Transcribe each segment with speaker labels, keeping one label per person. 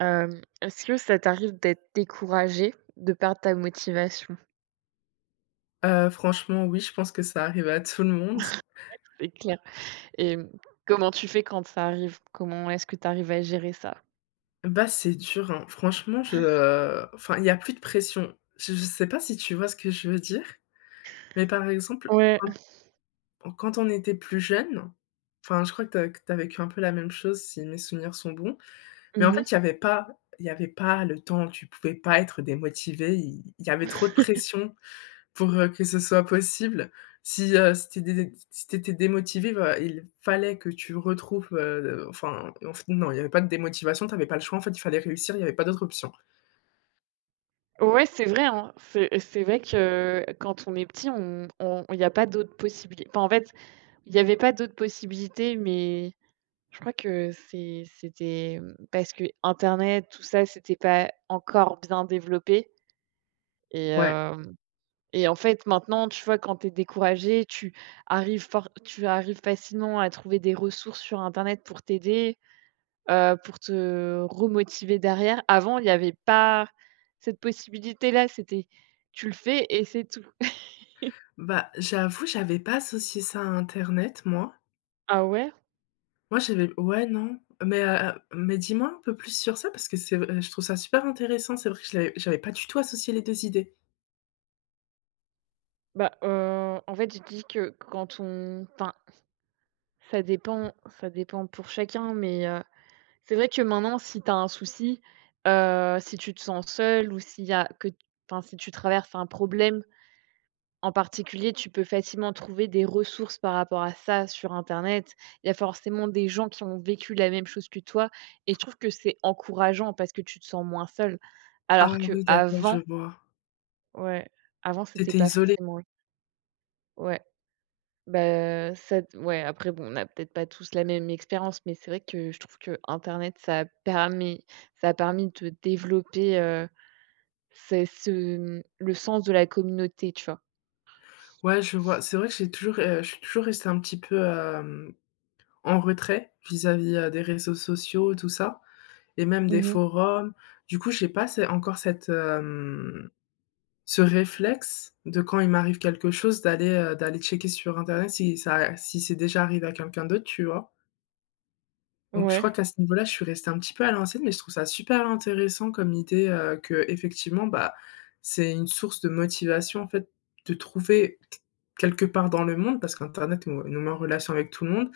Speaker 1: Est-ce que ça t'arrive d'être découragé, de perdre ta motivation?
Speaker 2: Franchement, oui, je pense que ça arrive à tout le monde.
Speaker 1: C'est clair. Et comment tu fais quand ça arrive? Comment est-ce que tu arrives à gérer ça?
Speaker 2: Bah, c'est dur, hein. Franchement, enfin, il y a plus de pression. Je sais pas si tu vois ce que je veux dire, mais par exemple,
Speaker 1: Ouais.
Speaker 2: quand quand on était plus jeune, enfin, je crois que tu as vécu un peu la même chose si mes souvenirs sont bons, mais en
Speaker 1: Mmh.
Speaker 2: fait, il y avait pas le temps, tu pouvais pas être démotivé, il y avait trop de pression. Pour, que ce soit possible, si tu démotivé, bah, il fallait que tu retrouves, enfin, en fait, non, il y avait pas de démotivation, t'avais pas le choix, en fait, il fallait réussir, il y avait pas d'autre option.
Speaker 1: Ouais, c'est vrai, hein. C'est vrai que quand on est petit, on il n'y a pas d'autres possibilités. Enfin, en fait, il n'y avait pas d'autres possibilités, mais je crois que c'était, parce que Internet, tout ça, c'était pas encore bien développé et
Speaker 2: Ouais.
Speaker 1: hem Et en fait, maintenant, tu vois, quand tu es découragé, tu arrives facilement à trouver des ressources sur internet pour t'aider, pour te remotiver derrière. Avant, il y avait pas cette possibilité-là, c'était tu le fais et c'est tout.
Speaker 2: Bah, j'avoue, j'avais pas associé ça à internet, moi.
Speaker 1: Ah ouais?
Speaker 2: Moi, j'avais ouais, non, mais dis-moi un peu plus sur ça parce que c'est v je trouve ça super intéressant. C'est vrai que je l'avais j'avais pas du tout associé les 2 idées.
Speaker 1: Bah, en fait, je dis que quand on enfin, ça dépend ça dépend pour chacun, mais, c'est vrai que maintenant, si tu as un souci, si tu te sens seul ou s'il y a que enfin, si tu traverses un problème en particulier, tu peux facilement trouver des ressources par rapport à ça sur internet. Il y a forcément des gens qui ont vécu la même chose que toi, et je trouve que c'est encourageant parce que tu te sens moins seul.
Speaker 2: Ah
Speaker 1: Alors que
Speaker 2: oui, d'accord, je
Speaker 1: avant,
Speaker 2: vois.
Speaker 1: ouais, avant
Speaker 2: Tu
Speaker 1: c'était
Speaker 2: étais
Speaker 1: pas
Speaker 2: isolé.
Speaker 1: forcément, ouais, bah, ça, ouais, après bon, on n'a peut-être pas tous la même expérience, mais c'est vrai que je trouve que internet, ça a permis de développer, c'est ce, mmh, le sens de la communauté, tu vois?
Speaker 2: Ouais, je vois. C'est vrai que je suis toujours restée un petit peu, hem en retrait vis-à-vis, des réseaux sociaux, tout ça et même des
Speaker 1: Mhm.
Speaker 2: forums. Du coup, j'ai pas ce encore cette, hem, ce réflexe de quand il m'arrive quelque chose d'aller checker sur internet si c'est déjà arrivé à quelqu'un d'autre, tu vois? Donc je
Speaker 1: Ouais.
Speaker 2: crois qu'à ce niveau-là, je suis restée un petit peu à l'ancienne, mais je trouve ça super intéressant comme idée, que effectivement bah, c'est une source de motivation, en fait, de trouver quelque part dans le monde, parce qu'internet nous nous met en relation avec tout le monde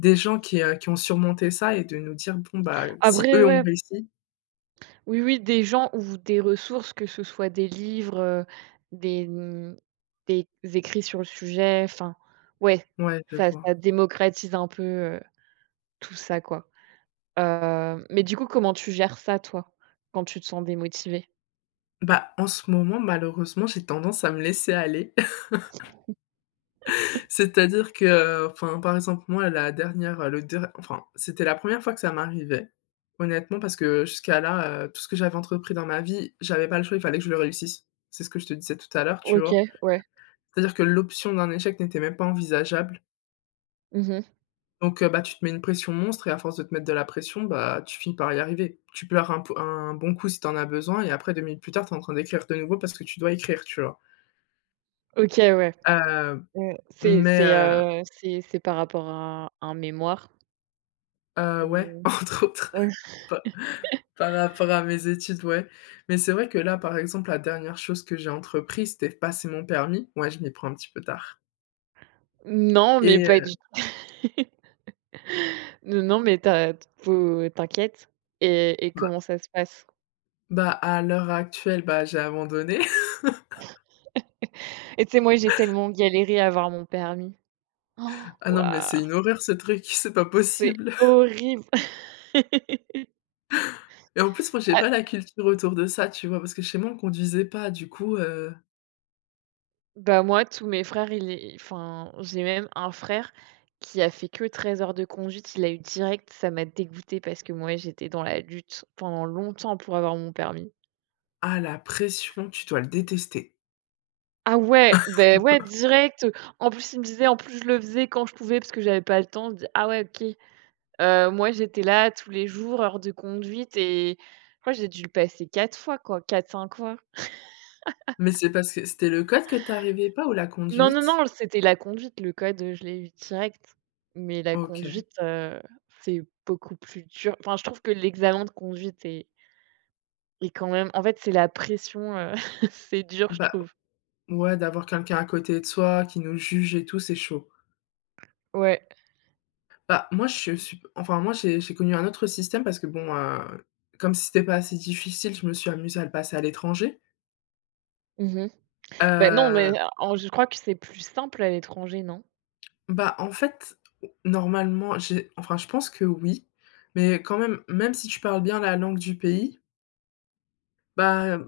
Speaker 2: des gens qui ont surmonté ça et de nous dire: «Bon, bah, si
Speaker 1: Après,
Speaker 2: eux ont
Speaker 1: ouais.
Speaker 2: réussi».
Speaker 1: Oui, oui, des gens ou des ressources, que ce soit des livres, des, mmh, des écrits sur le sujet, enfin, ouais,
Speaker 2: Ouais, je
Speaker 1: ça
Speaker 2: vois.
Speaker 1: démocratise un peu, heu, tout ça, quoi. Mais du coup, comment tu gères ça, toi, quand tu te sens démotivé?
Speaker 2: Bah, en ce moment, malheureusement, j'ai tendance à me laisser aller. C'est-à-dire enfin, par exemple, moi, la dernière, le der enfin, c'était la première fois que ça m'arrivait, honnêtement, parce que jusqu'à là, tout ce que j'avais entrepris dans ma vie, j'avais pas le choix, il fallait que je le réussisse. C'est ce que je te disais tout à l'heure, tu
Speaker 1: OK,
Speaker 2: vois?
Speaker 1: ouais.
Speaker 2: C'est-à-dire que l'option d'un échec n'était même pas envisageable.
Speaker 1: Mmh.
Speaker 2: Bah, tu te mets une pression monstre et à force de te mettre de la pression, bah, tu finis par y arriver. Tu pleures un bon coup si tu en as besoin et après 2 minutes plus tard, tu es en train d'écrire de nouveau parce que tu dois écrire, tu vois?
Speaker 1: OK, ouais.
Speaker 2: Heu,
Speaker 1: Heu, c'est
Speaker 2: mais
Speaker 1: c'est,
Speaker 2: heu
Speaker 1: heu, c'est c'est par rapport à un mémoire
Speaker 2: ouais,
Speaker 1: ou?
Speaker 2: entre autres,
Speaker 1: Ouais.
Speaker 2: pa par rapport à mes études, ouais. Mais c'est vrai que là, par exemple, la dernière chose que j'ai entreprise, c'était passer mon permis. Ouais, je m'y prends un petit peu tard
Speaker 1: Non, mais
Speaker 2: et
Speaker 1: pas
Speaker 2: heu,
Speaker 1: du tout. Non, non, mais tu, faut t'inquiète. Et
Speaker 2: bah
Speaker 1: comment ça se passe?
Speaker 2: bah, à l'heure actuelle, bah, j'ai abandonné.
Speaker 1: Et tu sais, moi, j'ai tellement galéré à avoir mon permis. Oh,
Speaker 2: Ah non, mais c'est
Speaker 1: waouh,
Speaker 2: une horreur ce truc, c'est pas
Speaker 1: c'est
Speaker 2: possible.
Speaker 1: horrible.
Speaker 2: Et en plus, moi, j'ai
Speaker 1: Ah,
Speaker 2: pas la culture autour de ça, tu vois? Parce que chez moi, on conduisait pas, du coup,
Speaker 1: bah, moi, tous mes frères, j'ai même un frère qui a fait que 13 heures de conduite, il a eu direct. Ça m'a dégoûté parce que moi, j'étais dans la lutte pendant longtemps pour avoir mon permis.
Speaker 2: ah, la pression, tu dois le détester.
Speaker 1: Ah ouais, ben ouais, direct. En plus, il me disait: «En plus, je le faisais quand je pouvais parce que j'avais pas le temps». Je dis: «Ah ouais, OK». Moi, j'étais là tous les jours, heures de conduite, et je crois que j'ai dû le passer 4 fois, quoi, quatre cinq fois.
Speaker 2: Mais c'est parce que c'était le code que t'arrivais pas ou la
Speaker 1: Non, non,
Speaker 2: conduite?
Speaker 1: non, c'était la conduite. Le code, je l'ai eu direct. Mais la
Speaker 2: OK.
Speaker 1: conduite, c'est beaucoup plus dur. Enfin, je trouve que l'examen de conduite est quand même, en fait, c'est la pression, c'est dur, je
Speaker 2: Bah,
Speaker 1: trouve.
Speaker 2: ouais, d'avoir quelqu'un à côté de soi qui nous juge et tout, c'est chaud.
Speaker 1: Ouais.
Speaker 2: Bah, moi, je suis enfin, moi, j'ai connu un autre système parce que comme si c'était pas assez difficile, je me suis amusée à le passer à l'étranger.
Speaker 1: Mmh. Bah, non, mais
Speaker 2: Heu
Speaker 1: en je crois que c'est plus simple à l'étranger, non?
Speaker 2: Bah, en fait, normalement, j'ai enfin, je pense que oui, mais quand même, même si tu parles bien la langue du pays, bah,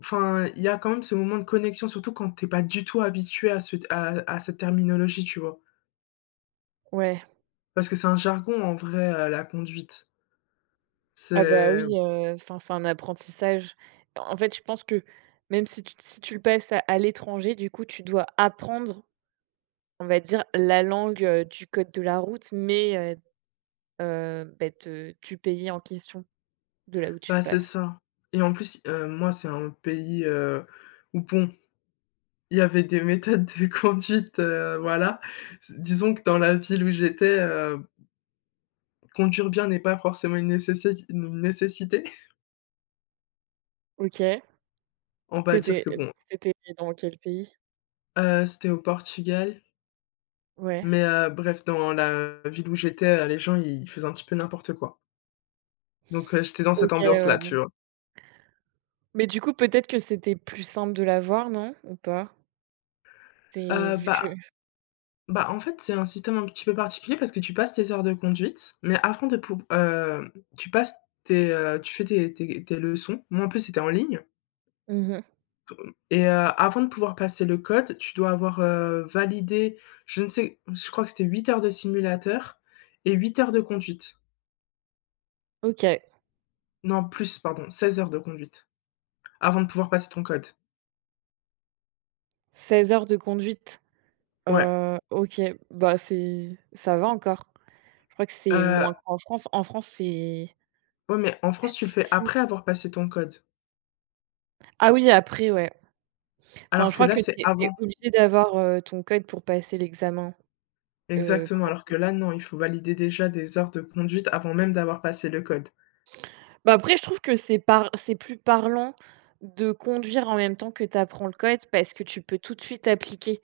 Speaker 2: enfin, il y a quand même ce moment de connexion, surtout quand t'es pas du tout habitué à ce à cette terminologie, tu vois?
Speaker 1: Ouais.
Speaker 2: Parce que c'est un jargon en vrai, la conduite.
Speaker 1: Ah bah,
Speaker 2: C'est
Speaker 1: oui, enfin, c'est un apprentissage. En fait, je pense que même si tu le passes à l'étranger, du coup, tu dois apprendre, on va dire, la langue, du code de la route. Bah, te du pays en question, de là où tu le
Speaker 2: c'est
Speaker 1: passes.
Speaker 2: ça et en plus, moi, c'est un pays, où bon, il y avait des méthodes de conduite, voilà. Disons que dans la ville où j'étais, conduire bien n'est pas forcément une nécessité.
Speaker 1: OK.
Speaker 2: On va dire
Speaker 1: C'était,
Speaker 2: que
Speaker 1: euh,
Speaker 2: bon,
Speaker 1: c'était dans quel pays?
Speaker 2: c'était au Portugal,
Speaker 1: Ouais.
Speaker 2: bref, dans la ville où j'étais, les gens, ils faisaient un petit peu n'importe quoi. J'étais dans
Speaker 1: OK,
Speaker 2: cette
Speaker 1: ouais,
Speaker 2: ambiance-là,
Speaker 1: bon.
Speaker 2: tu vois?
Speaker 1: Mais du coup, peut-être que c'était plus simple de l'avoir, non? Ou pas? C'est
Speaker 2: Heu,
Speaker 1: vu que
Speaker 2: bah En fait, c'est un système un petit peu particulier parce que tu passes tes heures de conduite, mais avant de pou tu passes tu fais tes leçons. Moi, en plus, c'était en ligne.
Speaker 1: mmh
Speaker 2: Et heu, Avant de pouvoir passer le code, tu dois avoir, validé, je ne sais je crois que c'était 8 heures de simulateur et 8 heures de conduite.
Speaker 1: OK.
Speaker 2: Non, plus, pardon, 16 heures de conduite avant de pouvoir passer ton code.
Speaker 1: 16 heures de conduite.
Speaker 2: Ouais,
Speaker 1: OK. Bah, c'est ça va encore. Je crois que c'est moins
Speaker 2: heu,
Speaker 1: qu'en France. En France, c'est
Speaker 2: ouais, mais en
Speaker 1: ah
Speaker 2: France, tu le
Speaker 1: si,
Speaker 2: fais
Speaker 1: si.
Speaker 2: après avoir passé ton code,
Speaker 1: Ah oui, après, ouais. Enfin,
Speaker 2: alors
Speaker 1: je
Speaker 2: que
Speaker 1: crois
Speaker 2: là,
Speaker 1: que
Speaker 2: c'est
Speaker 1: tu es
Speaker 2: avant.
Speaker 1: obligé d'avoir, ton code pour passer l'examen,
Speaker 2: Exactement, alors
Speaker 1: pratique.
Speaker 2: que là, non, il faut valider déjà des heures de conduite avant même d'avoir passé le code.
Speaker 1: Bah, après, je trouve que c'est plus parlant de conduire en même temps que tu apprends le code, parce que tu peux tout de suite appliquer.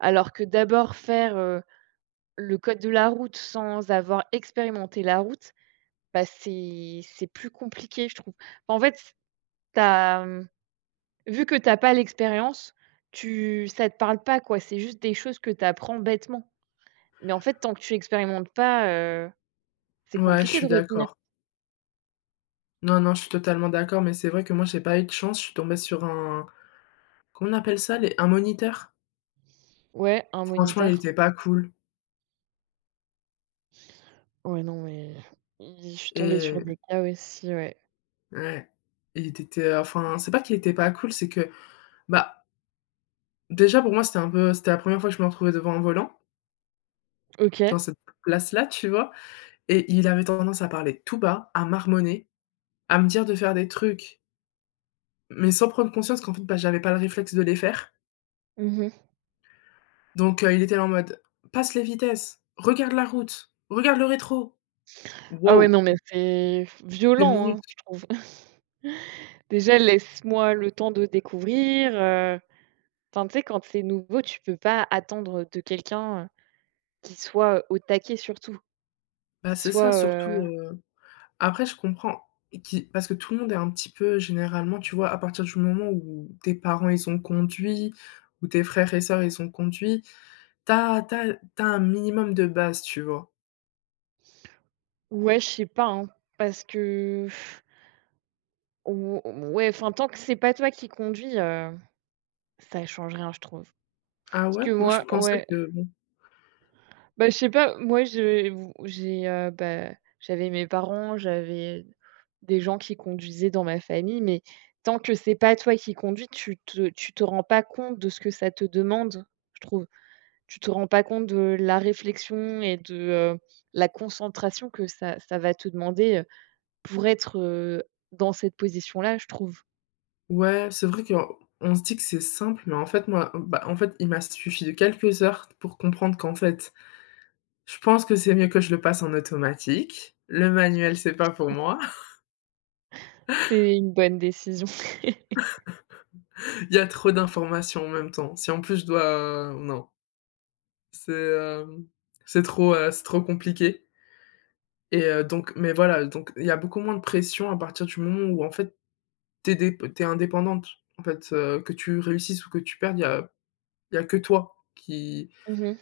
Speaker 1: Alors que d'abord faire, le code de la route sans avoir expérimenté la route, bah, c'est plus compliqué, je trouve. En fait, t'as tu mmh, vu que t'as pas l'expérience, tu ça te parle pas, quoi. C'est juste des choses que tu apprends bêtement. Mais en fait, tant que tu expérimentes pas, c'est
Speaker 2: Ouais, je
Speaker 1: compliqué de
Speaker 2: suis
Speaker 1: retenir.
Speaker 2: d'accord. Non, non, je suis totalement d'accord, mais c'est vrai que moi, j'ai pas eu de chance, je suis tombée sur un comment on appelle ça? Les Un moniteur?
Speaker 1: Ouais, un
Speaker 2: Franchement, il
Speaker 1: moniteur.
Speaker 2: était pas cool.
Speaker 1: Ouais, non, mais je suis tombée sur
Speaker 2: Et
Speaker 1: des cas aussi, ouais.
Speaker 2: ouais, il était enfin, c'est pas qu'il était pas cool, c'est que, bah, déjà pour moi, c'était un peu c'était la première fois que je me retrouvais devant un volant,
Speaker 1: OK.
Speaker 2: dans cette place-là, tu vois? Et il avait tendance à parler tout bas, à marmonner, à me dire de faire des trucs, mais sans prendre conscience qu'en fait, bah, j'avais pas le réflexe de les faire.
Speaker 1: Mmh mh.
Speaker 2: Il était là en mode: «Passe les vitesses, regarde la route, regarde le rétro».
Speaker 1: Ah ouais,
Speaker 2: Waouh!
Speaker 1: non, mais c'est
Speaker 2: deux
Speaker 1: violent, hein,
Speaker 2: minutes.
Speaker 1: je trouve. Déjà, laisse-moi le temps de découvrir, enfin, tu sais, quand c'est nouveau, tu peux pas attendre de quelqu'un, qu'il soit au taquet surtout,
Speaker 2: Bah,
Speaker 1: qu'il
Speaker 2: c'est ça
Speaker 1: soit,
Speaker 2: surtout,
Speaker 1: heu
Speaker 2: après, je comprends qui parce que tout le monde est un petit peu généralement, tu vois, à partir du moment où tes parents, ils ont conduit, ou tes frères et sœurs, ils ont conduit, tu as un minimum de base, tu vois?
Speaker 1: ouais, je sais pas, hein, parce que ou ouais, enfin, tant que c'est pas toi qui conduis, ça change rien, je trouve.
Speaker 2: Ah
Speaker 1: Parce
Speaker 2: ouais?
Speaker 1: que
Speaker 2: Moi,
Speaker 1: moi,
Speaker 2: je pensais
Speaker 1: ouais.
Speaker 2: que bon…
Speaker 1: Bah, je sais pas, moi je v j'ai, bah, j'avais mes parents, j'avais des gens qui conduisaient dans ma famille, mais tant que c'est pas toi qui conduis, tu te rends pas compte de ce que ça te demande, je trouve. Tu te rends pas compte de la réflexion et de, heu, la concentration que ça va te demander, pour être, dans cette position-là, je trouve.
Speaker 2: Ouais, c'est vrai qu'on se dit que c'est simple, mais en fait, moi, bah, en fait, il m'a suffi de quelques heures pour comprendre qu'en fait, je pense que c'est mieux que je le passe en automatique. Le manuel, c'est pas pour moi.
Speaker 1: C'est une bonne décision.
Speaker 2: Il y a trop d'informations en même temps. Si en plus je dois non. C'est, hem, c'est trop compliqué et donc mais voilà, donc il y a beaucoup moins de pression à partir du moment où en fait t'es indépendante. En fait, que tu réussisses ou que tu perdes, il y a que toi
Speaker 1: Mmh mh.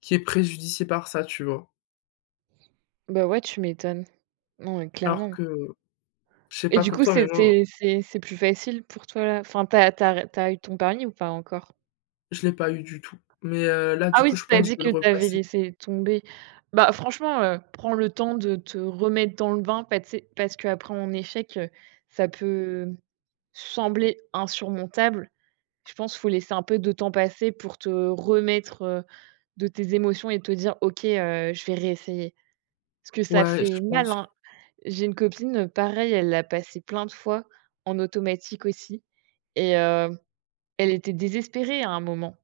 Speaker 2: qui est préjudicié par ça, tu vois?
Speaker 1: Bah, ouais, tu m'étonnes. Non, mais
Speaker 2: Alors
Speaker 1: clairement.
Speaker 2: que je sais
Speaker 1: Et
Speaker 2: pas
Speaker 1: du
Speaker 2: pour
Speaker 1: coup,
Speaker 2: toi, mais
Speaker 1: c'est
Speaker 2: moi,
Speaker 1: c'est c'est c'est plus facile pour toi là? Enfin, tu as eu ton permis ou pas encore?
Speaker 2: je l'ai pas eu du tout. Là,
Speaker 1: Ah
Speaker 2: du
Speaker 1: oui,
Speaker 2: coup, je
Speaker 1: tu as
Speaker 2: pense que
Speaker 1: dit
Speaker 2: je
Speaker 1: que
Speaker 2: vais le
Speaker 1: tu avais
Speaker 2: repasser.
Speaker 1: laissé tomber. Bah, franchement, prends le temps de te remettre dans le bain, parce qu'après un échec, ça peut sembler insurmontable. Je pense, faut laisser un peu de temps passer pour te remettre, de tes émotions et te dire: «OK, je vais réessayer». Parce que ça
Speaker 2: Ouais, je
Speaker 1: fait mal,
Speaker 2: pense.
Speaker 1: hein. J'ai une copine, pareil, elle l'a passé plein de fois, en automatique aussi, et elle était désespérée à un moment.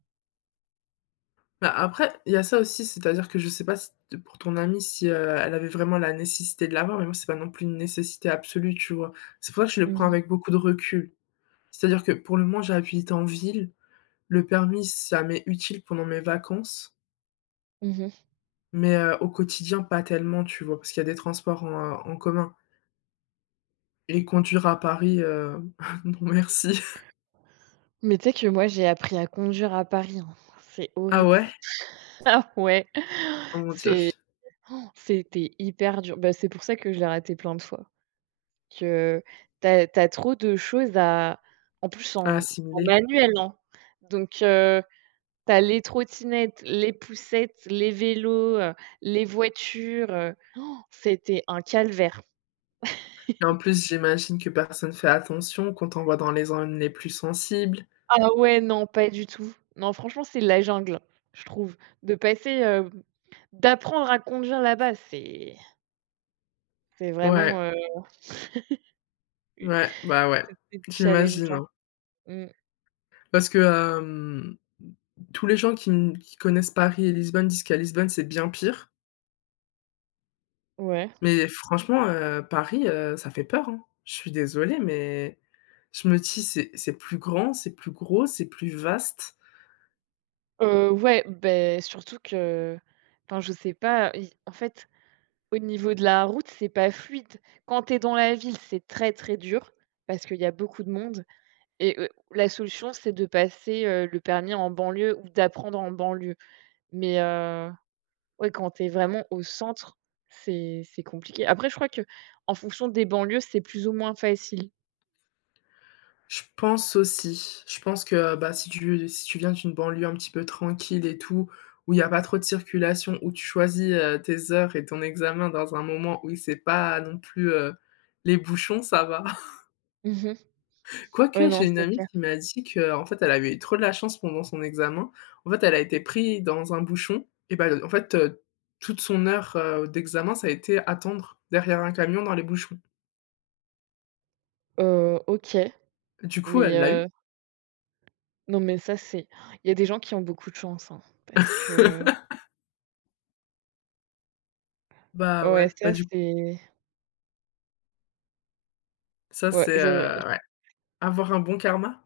Speaker 2: Bah, après, il y a ça aussi, c'est-à-dire que je sais pas si t pour ton amie si elle avait vraiment la nécessité de l'avoir, mais moi, c'est pas non plus une nécessité absolue, tu vois? C'est pour ça que je le
Speaker 1: Mmh
Speaker 2: prends
Speaker 1: mh.
Speaker 2: avec beaucoup de recul. C'est-à-dire que pour le moment, j'habite en ville, le permis, ça m'est utile pendant mes vacances,
Speaker 1: Mmh.
Speaker 2: au quotidien, pas tellement, tu vois? Parce qu'il y a des transports en commun et conduire à Paris, non merci.
Speaker 1: Mais tu sais que moi, j'ai appris à conduire à Paris, hein. C'est
Speaker 2: Ah
Speaker 1: horrible.
Speaker 2: ouais?
Speaker 1: Ouais,
Speaker 2: Oh mon Dieu,
Speaker 1: c'est c'était hyper dur. Bah, c'est pour ça que je l'ai raté plein de fois, que t'as trop de choses à, en plus,
Speaker 2: à
Speaker 1: en
Speaker 2: assimiler
Speaker 1: manuel, hein. Donc tu les trottinettes, les poussettes, les vélos, les voitures, c'était un calvaire.
Speaker 2: et en plus, j'imagine que personne fait attention, qu'on t'envoie dans les zones les plus sensibles.
Speaker 1: Ah ouais, non, pas du tout. Non, franchement, c'est la jungle, je trouve. De passer, hem, D'apprendre à conduire là-bas, c'est vraiment,
Speaker 2: Ouais.
Speaker 1: u
Speaker 2: Ouais, bah, ouais,
Speaker 1: c'était
Speaker 2: j'imagine,
Speaker 1: challengeant.
Speaker 2: hein.
Speaker 1: Mmh,
Speaker 2: Parce que tous les gens qui connaissent Paris et Lisbonne disent qu'à Lisbonne, c'est bien pire.
Speaker 1: ouais.
Speaker 2: Mais franchement, Paris, ça fait peur, hein. Je suis désolée, mais je me dis: C'est plus grand, c'est plus gros, c'est plus vaste».
Speaker 1: Ouais, ben surtout que enfin, je sais pas, i en fait, au niveau de la route, c'est pas fluide. Quand t'es dans la ville, c'est très, très dur parce qu'il y a beaucoup de monde, et la solution, c'est de passer, le permis en banlieue ou d'apprendre en banlieue. mais heu Ouais, quand tu es vraiment au centre, c'est compliqué. Après, je crois que en fonction des banlieues, c'est plus ou moins facile.
Speaker 2: Je pense aussi, je pense que, bah, si tu viens d'une banlieue un petit peu tranquille et tout, où il y a pas trop de circulation, où tu choisis, tes heures et ton examen dans un moment où c'est pas non plus, les bouchons, ça va.
Speaker 1: Mmh. Ouais,
Speaker 2: Quoique,
Speaker 1: non,
Speaker 2: j'ai une
Speaker 1: c'est
Speaker 2: amie
Speaker 1: clair.
Speaker 2: qui m'a dit que en fait, elle avait eu trop de la chance pendant son examen. En fait, elle a été prise dans un bouchon et bah, en fait, toute son heure, d'examen, ça a été attendre derrière un camion dans les bouchons.
Speaker 1: OK,
Speaker 2: Du coup,
Speaker 1: mais
Speaker 2: elle l'a eu.
Speaker 1: heu, non, mais ça, c'est il y a des gens qui ont beaucoup de chance, hein, parce que
Speaker 2: Bah,
Speaker 1: ouais,
Speaker 2: ouais, bah,
Speaker 1: ça,
Speaker 2: du coup,
Speaker 1: c'est,
Speaker 2: ça
Speaker 1: ouais,
Speaker 2: c'est,
Speaker 1: j'aurais.
Speaker 2: avoir un bon karma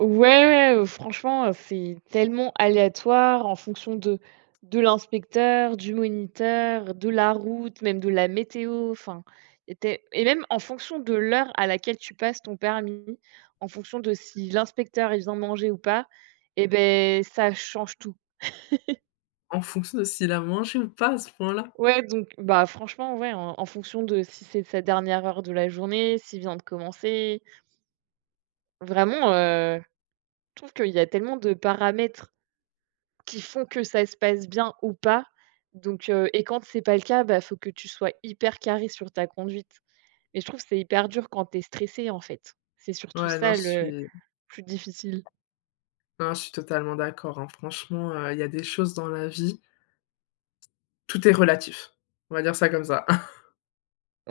Speaker 1: Ouais, ouais, franchement, c'est tellement aléatoire en fonction de l'inspecteur, du moniteur, de la route, même de la météo, enfin, il était et même en fonction de l'heure à laquelle tu passes ton permis, en fonction de si l'inspecteur, il vient manger ou pas, et ben, ça change tout.
Speaker 2: en fonction de s'il a mangé ou pas à ce point-là.
Speaker 1: Ouais, donc bah, franchement, ouais, en fonction de si c'est sa dernière heure de la journée, s'il vient de commencer, vraiment, je trouve qu'il y a tellement de paramètres qui font que ça se passe bien ou pas. Donc et quand c'est pas le cas, bah, faut que tu sois hyper carré sur ta conduite. Mais je trouve que c'est hyper dur quand t'es stressé, en fait. C'est surtout
Speaker 2: Ouais, non,
Speaker 1: ça
Speaker 2: je
Speaker 1: le
Speaker 2: suis
Speaker 1: plus difficile.
Speaker 2: non, je suis totalement d'accord, hein. Franchement, il y a des choses dans la vie, tout est relatif. On va dire ça comme ça.